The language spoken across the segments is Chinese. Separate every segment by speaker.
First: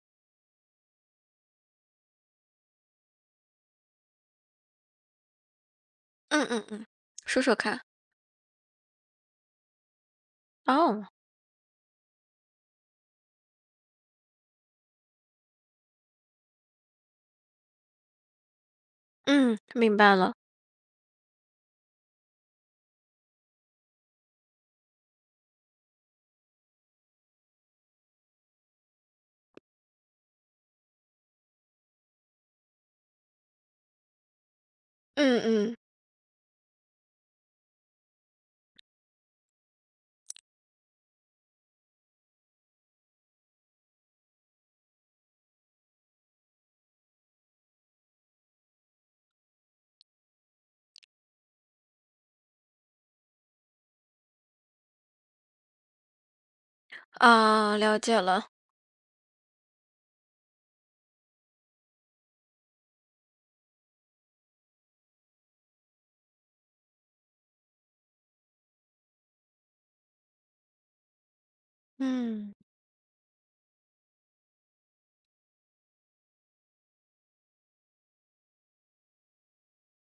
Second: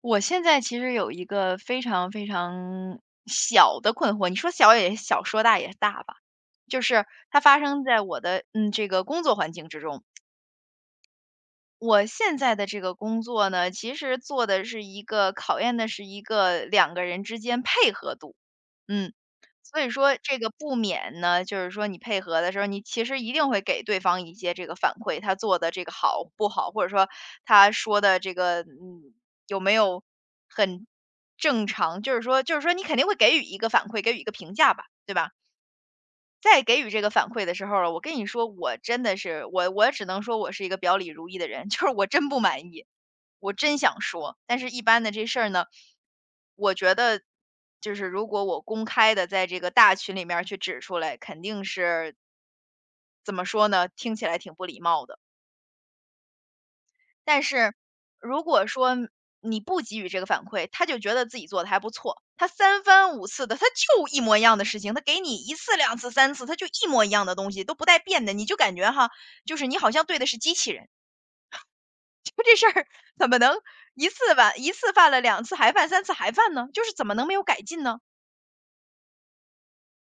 Speaker 1: 我现在其实有一个非常非常小的困惑，你说小也小，说大也大吧，
Speaker 2: 嗯嗯
Speaker 1: 就
Speaker 2: 嗯，
Speaker 1: 是它
Speaker 2: 说说
Speaker 1: 发
Speaker 2: 看。
Speaker 1: 生在我的这个工作环境之中。
Speaker 2: 哦，
Speaker 1: 我现在的这个工作呢，其实做的是一个考验的是一个两个人之间配合度，嗯，
Speaker 2: 嗯
Speaker 1: 所以
Speaker 2: 明白
Speaker 1: 说
Speaker 2: 了。
Speaker 1: 这个不免呢，就是说你配合的时候，你其实一定会给对方一些这个反馈，他做的这个好不好，或者说他说的这个有没有很正常，就是说你肯定会给予一个反馈，给予一个评价吧，对吧？
Speaker 2: 嗯嗯
Speaker 1: 在给予这个反馈的时候儿，我跟你说，我真的是我只能说我是一个表里如一的人，就是我真不满意，我真想说，但是一般的这事儿呢，我觉得就是如果我公开的在这个大群里面儿去指出来，肯定是怎么说呢，听起来挺不礼貌的。但是
Speaker 2: 啊，了解
Speaker 1: 如
Speaker 2: 了。
Speaker 1: 果说你不给予这个反馈，他就觉得自己做的还不错，他三番五次的，他就一模一样的事情，他给你一次、两次、三次，他就一模一样的东西，都不带变的，你就感觉哈，就是你好像对的是机器人，
Speaker 2: 嗯
Speaker 1: 怎么能一次犯一次犯了两次还犯三次还犯呢？就是怎么能没有改进呢？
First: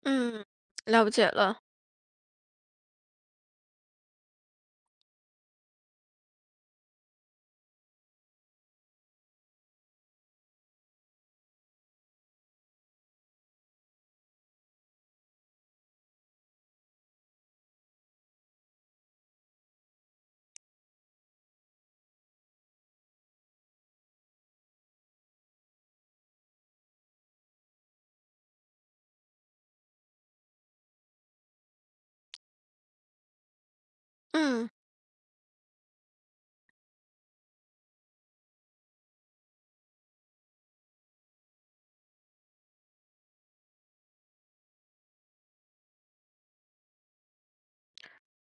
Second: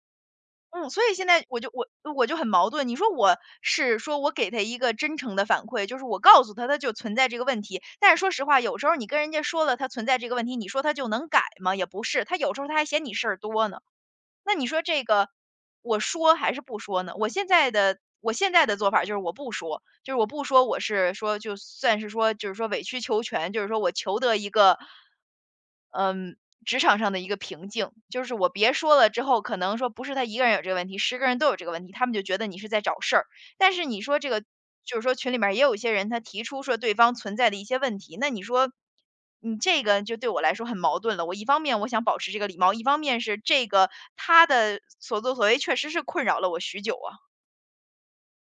Speaker 2: 嗯，
Speaker 1: 嗯，所
Speaker 2: 了
Speaker 1: 以现
Speaker 2: 解
Speaker 1: 在
Speaker 2: 了。
Speaker 1: 我就很矛盾。你说我是说我给他一个真诚的反馈，就是我告诉他他就存在这个问题。但是说实话，有时候你跟人家说了他存在这个问题，你说他就能改吗？也不是，他有时候他还嫌你事儿多呢。那你说这个，我说还是不说呢？我现在的做法就是我不说，就是我不说，我是说就算是说就是说委曲求全，就是说我求得一个，嗯，职场上的一个平静，就是我别说了之后，可能说不是他一个人有这个问题，十个人都有这个问题，他们就觉得你是在找事儿。但是你说这个，
Speaker 2: 嗯，
Speaker 1: 就是说群里面儿也有一些人他提出说对方存在的一些问题，那你说你这个就对我来说很矛盾了。我一方面我想保持这个礼貌，一方面是这个他的所作所为确实是困扰了我许久啊。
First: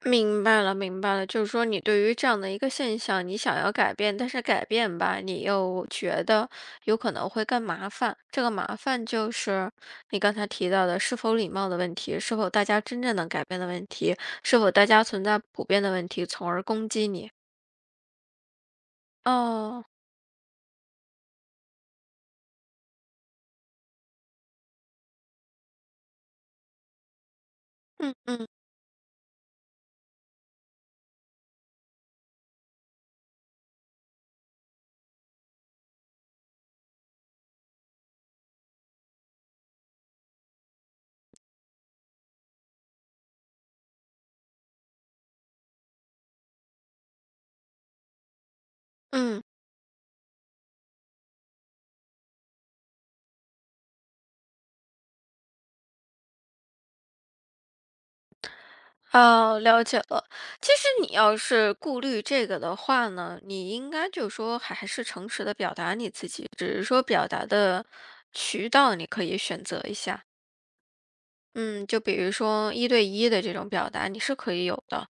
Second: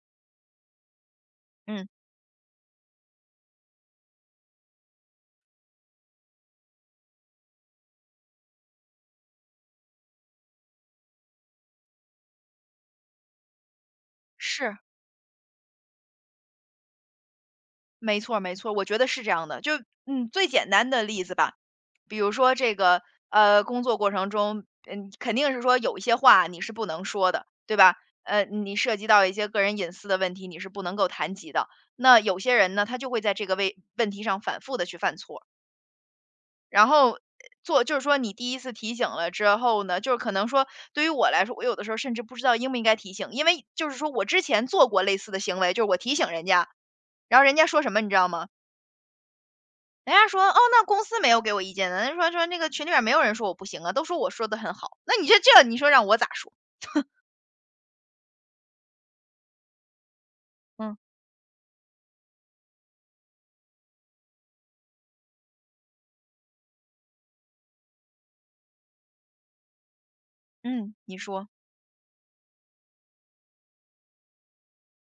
Speaker 2: 明白了，明白了。就是说，你
Speaker 1: 嗯，
Speaker 2: 对于这样的一个现象，你想要改变，但是改变吧，你又觉得有可能会更麻烦。这个麻烦就是你刚才提到的是否礼貌的问题，是否大家真正能改变的问题，是否
Speaker 1: 是，
Speaker 2: 大家存在普遍的问题，从而攻击你。
Speaker 1: 没错没错我觉得是这样的。就
Speaker 2: 哦，
Speaker 1: 最简单的例子吧，比如说这个工作过程中，肯定是说有一些话你是不能说的，对吧？
Speaker 2: 嗯嗯
Speaker 1: 你涉及到一些个人隐私的问题，你是不能够谈及的。那有些人呢，他就会在这个问题上反复的去犯错，然后就是说你第一次提醒了之后呢，就是可能说对于我来说，我有的时候甚至不知道应不应该提醒，因为就是说我之前做过类似的行为，就是我提醒人家，然后人家说什么你知道吗？
Speaker 2: 嗯。
Speaker 1: 人家说："哦，那公司没有给我意见的。"人家说那个群里面没有人说我不行啊，都说我说的很好。那你这，你说让我咋说？
Speaker 2: 哦，了解了。其实
Speaker 1: 嗯
Speaker 2: 你要是顾虑这个的话呢，你应该就说还是诚实的表达你自己，只是说表达的渠道你可以选择一下。
Speaker 1: 嗯，你说。
Speaker 2: 嗯，就比如说一对一的这种表达，你是可以有的。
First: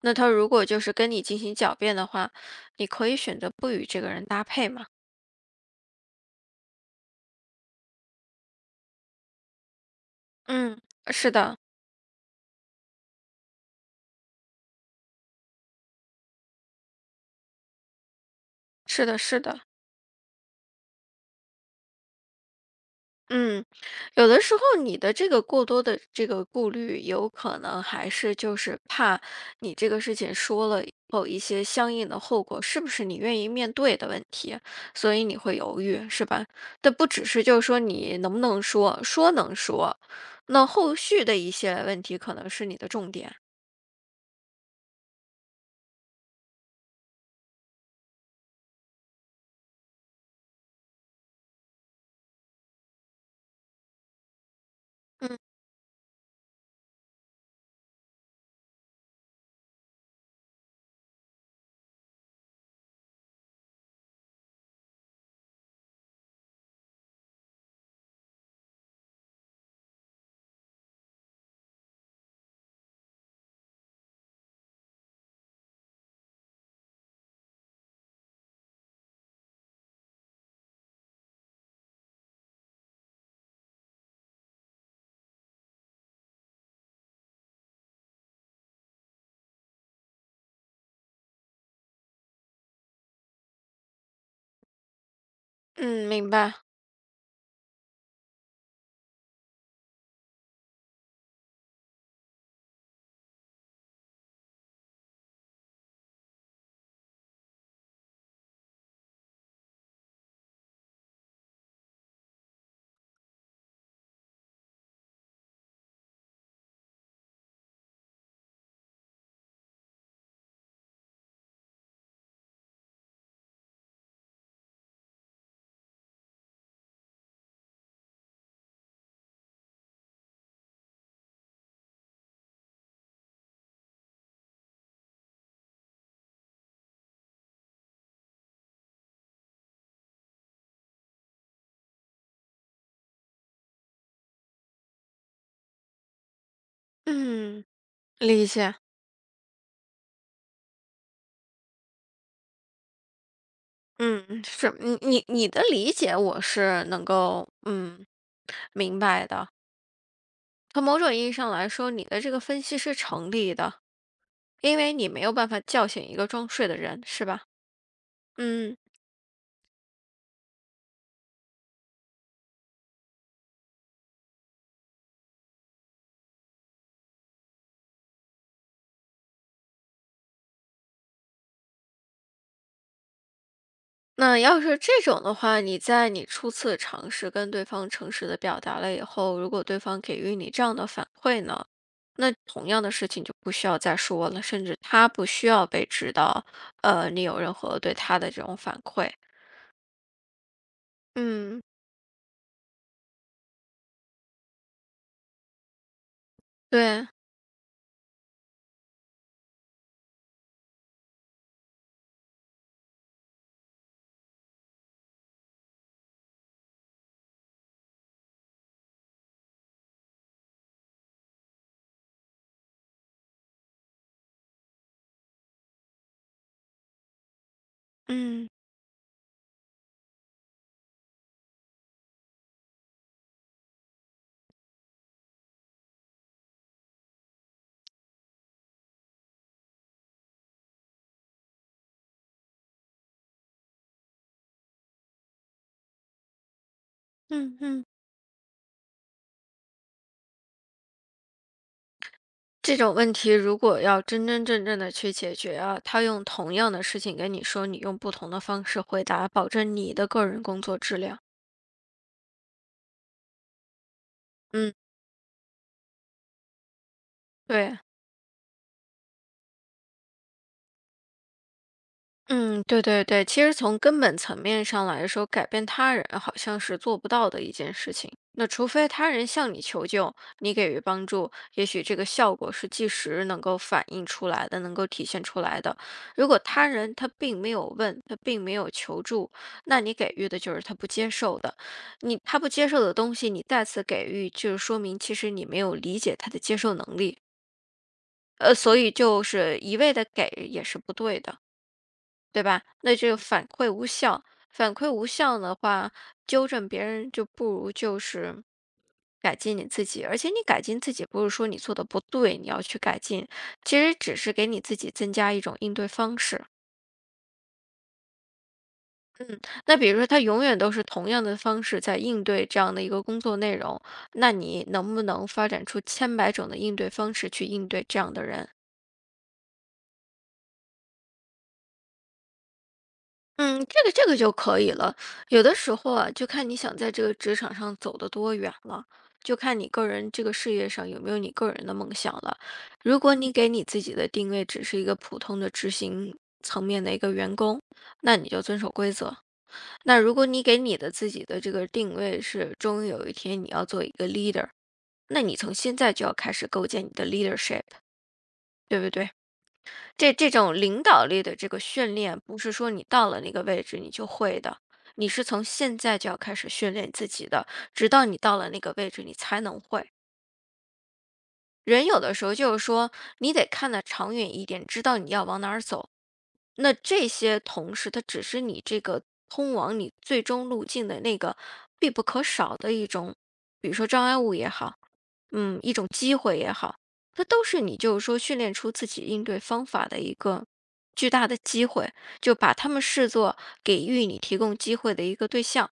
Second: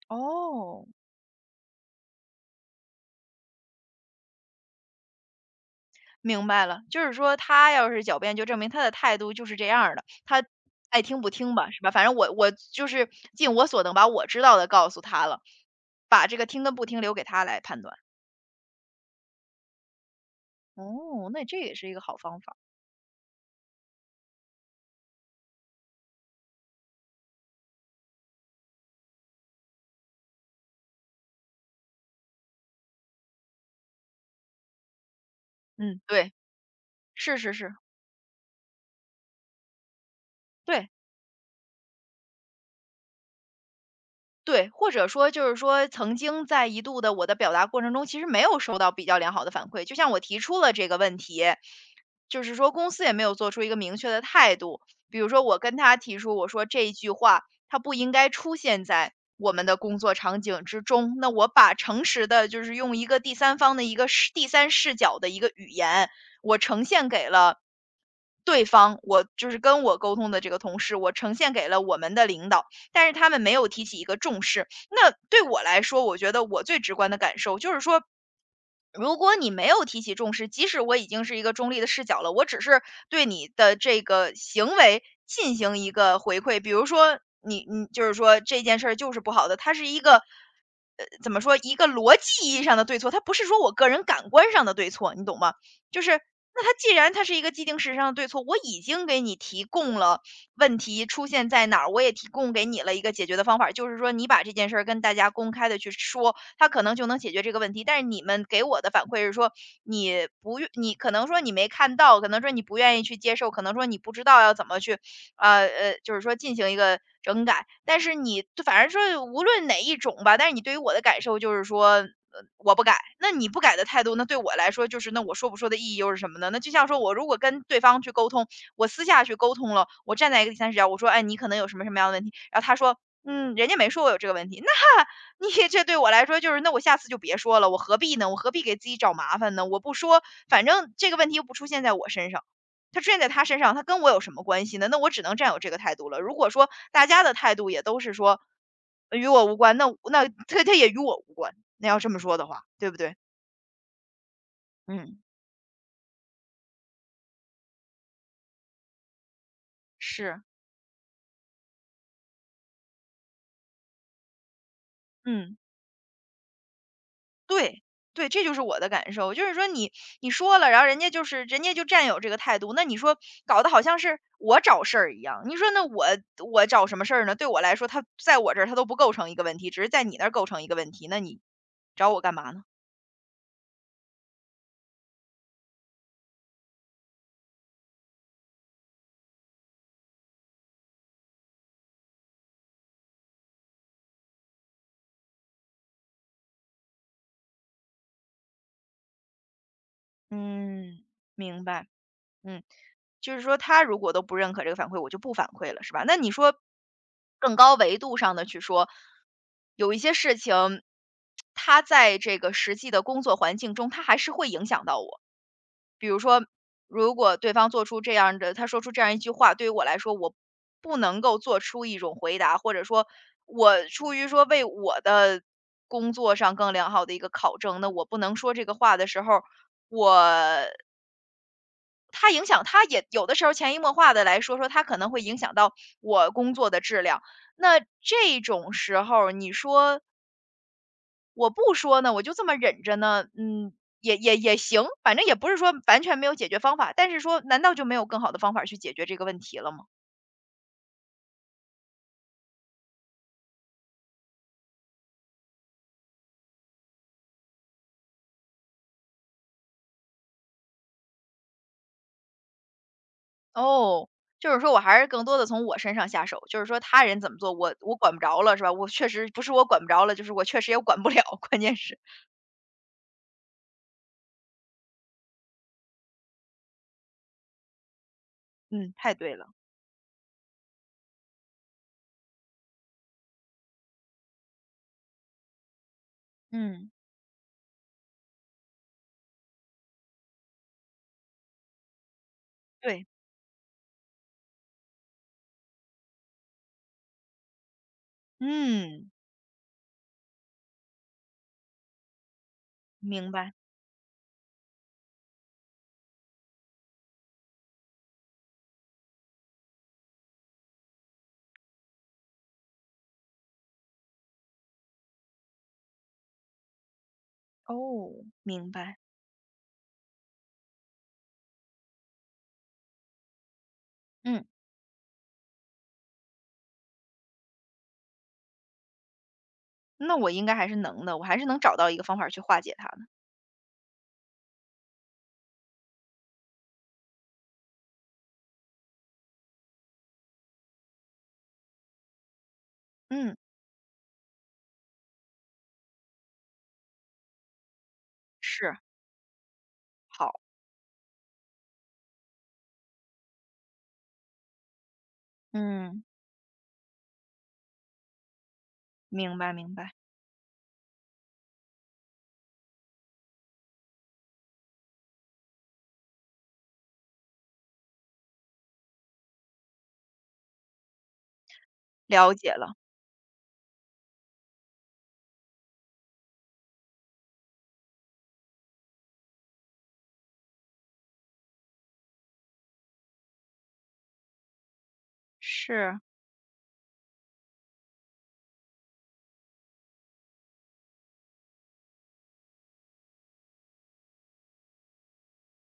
Speaker 2: 那他如果就
Speaker 1: 哦，
Speaker 2: 是跟你进行狡辩的话，你可以选择不与这个人搭配嘛。
Speaker 1: 明白了，就是说他要是狡辩，就证明他的态度就是这样儿的，他
Speaker 2: 嗯，
Speaker 1: 爱听不
Speaker 2: 是
Speaker 1: 听
Speaker 2: 的，
Speaker 1: 吧，是吧？反正我就是尽我所能把我知道的告诉他了，把这个听跟不听留给他来判断。
Speaker 2: 是的，是的。
Speaker 1: 哦，那这也是一个好方法。
Speaker 2: 嗯，有的时候你的这个过多的这个顾虑，有可能还是就是怕你这个事情说了以后，一些相应的后果是不是你愿意面对的问题，所以你会犹
Speaker 1: 嗯，
Speaker 2: 豫，是
Speaker 1: 对，
Speaker 2: 吧？但不只
Speaker 1: 是
Speaker 2: 是
Speaker 1: 是
Speaker 2: 就是
Speaker 1: 是，
Speaker 2: 说你能不能说，说能说，那
Speaker 1: 对。
Speaker 2: 后续的一些问题可能是你的重点。
Speaker 1: 对，或者说就是说，曾经在一度的我的表达过程中，其实没有收到比较良好的反馈。就像我提出了这个问题，就是说公司也没有做出一个明确的态度。比如
Speaker 2: 嗯
Speaker 1: 说，我跟他提出，我说这一句话它不应该出现在我们的工作场景之中。那我把诚实的，就是用一个第三方的一个第三视角的一个语言，我呈现给了对方，我就是跟我沟通的这个同事，我呈现给了我们的领导。但是他们没有提起一个重视。那对我来说，我觉得我最直观的感受就是说，如果你没有提起重视，即使我已经是一个中立的视角了，我只是对你的这个行为进行一个回馈，比如说你就是说这件事儿就是不好的，它是一个怎么说一个逻辑意义上的对错，它不是说我个人感官上的对错，你懂吗？就
Speaker 2: 嗯，
Speaker 1: 是
Speaker 2: 明白。
Speaker 1: 那它既然它是一个既定事实上的对错，我已经给你提供了问题出现在哪儿，我也提供给你了一个解决的方法，就是说你把这件事儿跟大家公开的去说，他可能就能解决这个问题。但是你们给我的反馈是说，你不愿你可能说你没看到，可能说你不愿意去接受，可能说你不知道要怎么去，就是说进行一个整改。但是你反正说无论哪一种吧，但是你对于我的感受就是说。我不改，那你不改的态度，那对我来说就是，那我说不说的意义又是什么呢？那就像说我如果跟对方去沟通，我私下去沟通了，我站在一个第三视角，我说，哎，你可能有什么什么样的问题，然后他说，嗯，人家没说我有这个问题，那你 这对我来说就是，那我下次就别说了，我何必呢？我何必给自己找麻烦呢？我不说，反正这个问题又不出现在我身上，它出现在他身上，它跟我有什么关系呢？那我只能占有这个态度了。如果说大家的态
Speaker 2: 嗯，
Speaker 1: 度也都是说
Speaker 2: 理解。
Speaker 1: 与我无关，那他也与我无关。那要这么说的话，对不对？
Speaker 2: 嗯，是你
Speaker 1: 嗯，
Speaker 2: 你你的理解我是能够嗯明白的。
Speaker 1: 是。
Speaker 2: 从某种意义上来说，你的这个分析是成立的，因为你没有办
Speaker 1: 嗯。
Speaker 2: 法叫醒一个装睡的人，是吧？
Speaker 1: 对，对，这就是
Speaker 2: 嗯，
Speaker 1: 我的感受。就是说你说了，然后人家就是人家就占有这个态度，那你说搞得好像是我找事儿一样。你说那我找什么事儿呢？对我来说，他在我这儿他都不构成一个问题，只是在你那儿构成一个问题。那你找我干嘛呢？
Speaker 2: 那要是这种的话，你在你初次尝试跟对方诚实的表达了以后，如果对方给予你这样的反馈呢，那同样的事情就不需要再说了，甚至他不需要被知道，你有任何对他的这种反馈。
Speaker 1: 嗯，
Speaker 2: 嗯，
Speaker 1: 明白。嗯，就是说他如果都不认可这个反馈，我就不反馈了，是吧？那你说
Speaker 2: 对，
Speaker 1: 更高维度上的去说，有一些事情，它在这个实际的工作环境中，它还是会影响到我。比如说，如果对方做出这样的，他说出这样一句话，对于我来说，我不能够做出一种回答，或者说，我出于说为我的工作上更良好的一个考证，那我不能
Speaker 2: 嗯
Speaker 1: 说这个话的时候，我他影响他也有的时候潜移默化的来说，他可能会影响到我工作的质量。那这种时候你说我不说呢，我就这么忍着呢，嗯，也行，反正也不是说完全没有解决方法，但是说
Speaker 2: 嗯
Speaker 1: 难道就
Speaker 2: 嗯。
Speaker 1: 没有更好的方法去解决这个问题了吗？
Speaker 2: 这种问题如果要真真正正的去解决啊，他用同样的事情跟你说，你用不同的方式回答，保证你的个人工作质量。
Speaker 1: 哦，就是说
Speaker 2: 嗯，
Speaker 1: 我还是更多的从我身上下手，就是说他人怎么做，我
Speaker 2: 对。
Speaker 1: 我管不着了是吧？我确实不是我管不着了，就是我确实也管不了，关键是。
Speaker 2: 嗯，对对对，其实从根本层面上来说，改变他人好像是做不到的一件事情。那除非
Speaker 1: 嗯，
Speaker 2: 他
Speaker 1: 太
Speaker 2: 人
Speaker 1: 对了，
Speaker 2: 向你求救，你给予帮助，也许这个效果是即时能够反映出来的，能够体现出来的。如果他
Speaker 1: 嗯，
Speaker 2: 人他并没有问，他并没有求助，那你给予的就是他不接受的。你他不接受的
Speaker 1: 对，
Speaker 2: 东西，你再次给予，就是说明其实你没有理解他的接受能力。所以
Speaker 1: 嗯，
Speaker 2: 就是一味的给也是不对的。对吧？那这个
Speaker 1: 明
Speaker 2: 反
Speaker 1: 白。
Speaker 2: 馈无效，反馈无效的话，纠正别人就不如就是改进你自己。而且你改进自己，不是说你做的不对，你要去改进，其实只是给你自己增加一种应对方式。
Speaker 1: 哦，明白。
Speaker 2: 嗯，那比如说他永远都是同样的方式在应对这样的一个工作内容，那
Speaker 1: 嗯，
Speaker 2: 你能不能发展出千百种的应对方式去应对这样的人？
Speaker 1: 那我应该还是能的，我还是能找到一个方法去化解它的。
Speaker 2: 嗯，这个这个就可以了。有的时候啊，就看你想在这个职场上走得多远了，就看你个人这个事业上有没有你个人的梦想了。如果你
Speaker 1: 嗯，
Speaker 2: 给你自己的定位只是一个普通的执行层面的一个员工，那你就遵守
Speaker 1: 是，
Speaker 2: 规则。那如果
Speaker 1: 好，
Speaker 2: 你给你的自己的这个定位是终于有一天你要做一个 leader，那你从现在
Speaker 1: 嗯，
Speaker 2: 就要开始构建你的 leadership，对不对？
Speaker 1: 明白明白，
Speaker 2: 这这种领导力的这个训练，不是说你到了那个位置你就会的，你是从现在就要开始训练自己的，直到你到了那个位置你才能会。人有的时
Speaker 1: 了
Speaker 2: 候
Speaker 1: 解
Speaker 2: 就是
Speaker 1: 了，
Speaker 2: 说，你得看得长远一点，知道你要往哪儿走。那这些同事，他只是你这个通往你最终路径的那个必不可少的一种，比如说障碍物也好，嗯，一种
Speaker 1: 是。
Speaker 2: 机会也好，它都是你就是说训练出自己应对方法的一个巨大的机会，就把他们视作给予你提供机会的一个对象。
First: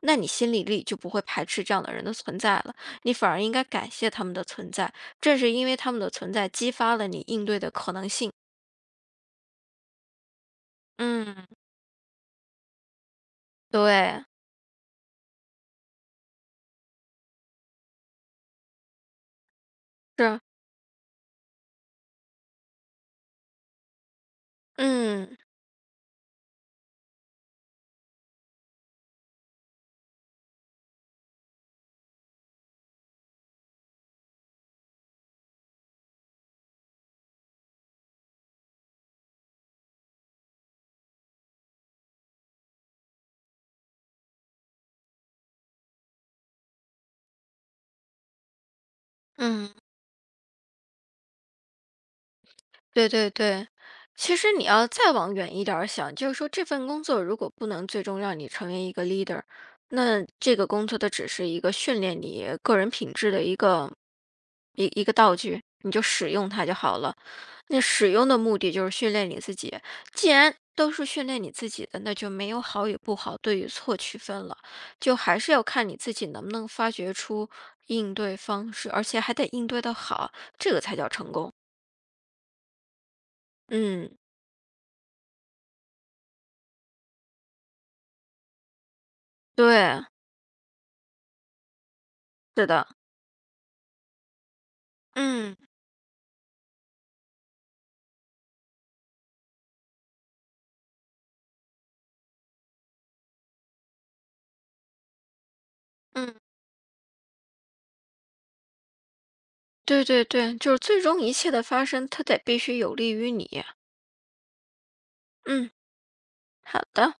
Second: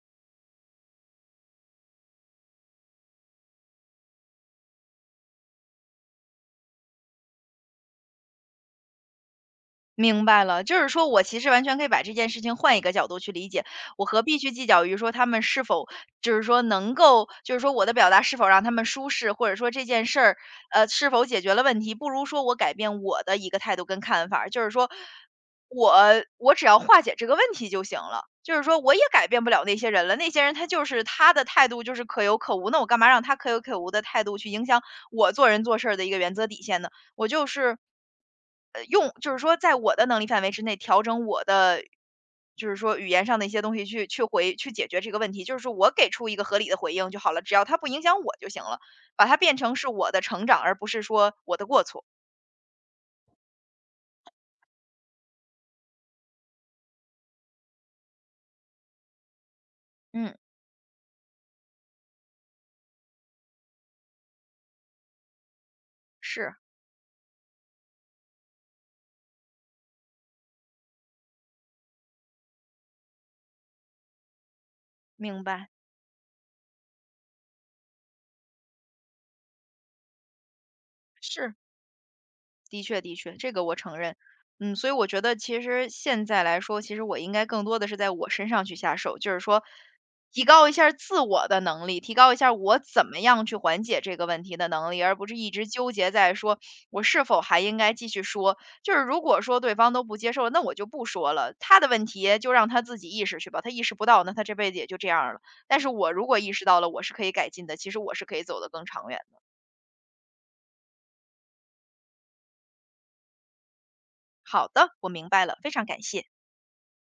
Speaker 2: 那你心里力就不会排斥这样的人的存在了，你反而应该感谢他们的存在，正是因为他们的存在，激发了你应对的可能性。
Speaker 1: 明白了，就是说我其
Speaker 2: 嗯，
Speaker 1: 实完全可以把这件事情换一个角度去理解，我何
Speaker 2: 对，
Speaker 1: 必去计较于说他们是否就是说能够，就是说我的表达是否让他们舒适，或者说这件事儿，
Speaker 2: 是，
Speaker 1: 是否解决了问题，不如说我改变我的一个态度跟看法儿就是说
Speaker 2: 嗯
Speaker 1: 我我只要化解这个问题就行了。就是说，我也改变不了那些人了。那些人他就是他的态度就是可有可无，那我干嘛让他可有可无的态度去影响我做人做事儿的一个原则底线呢？我就是用就是说在我的能力范围之内调整我的，就是说语言上的一些东西去解决这个问题，就是说我给出一个合理的回应就好了，只要它不影响我就行了，把它变
Speaker 2: 嗯，
Speaker 1: 成是我的成长，而不是说我的过错。
Speaker 2: 对对对。其实你要再往远一点儿想，就是说这份工作如果不能最终让你成为一个 leader，那
Speaker 1: 嗯，
Speaker 2: 这个工作它只是一个训练你个人品质的一个道具，你就使用
Speaker 1: 是，
Speaker 2: 它就好了。那使用的目的就是训练你自己。既然都是训练你自己的，那就没有好与不好、对与错区分了，就还
Speaker 1: 明
Speaker 2: 是要
Speaker 1: 白，
Speaker 2: 看你自己能不能发掘出应对方式，而且还得应对的好，这个才叫成功。
Speaker 1: 是。的确的确，这个我承认。
Speaker 2: 嗯，
Speaker 1: 所以我觉得其实现在来说，其实我应该更多的是在我身上去下手，就是说
Speaker 2: 对，
Speaker 1: 提高一下儿自我的能力，提高一下儿
Speaker 2: 是
Speaker 1: 我
Speaker 2: 的，
Speaker 1: 怎么样去缓解这个问题的能力，而不是一
Speaker 2: 嗯
Speaker 1: 直纠结在说我是否还应该继续说。就是如果说对方都不接受，那我就不说了，他的问题就让他自己意识去吧，他意识不到，那他这辈子也就这样儿了。但是我如
Speaker 2: 嗯，
Speaker 1: 果意识到了，我是可以改进的，其实我是可以走得更长远的。
Speaker 2: 对对对，就是最终一切的发生，它得必须有利于你。
Speaker 1: 好的，我明白了，非
Speaker 2: 嗯，
Speaker 1: 常感谢。
Speaker 2: 好的。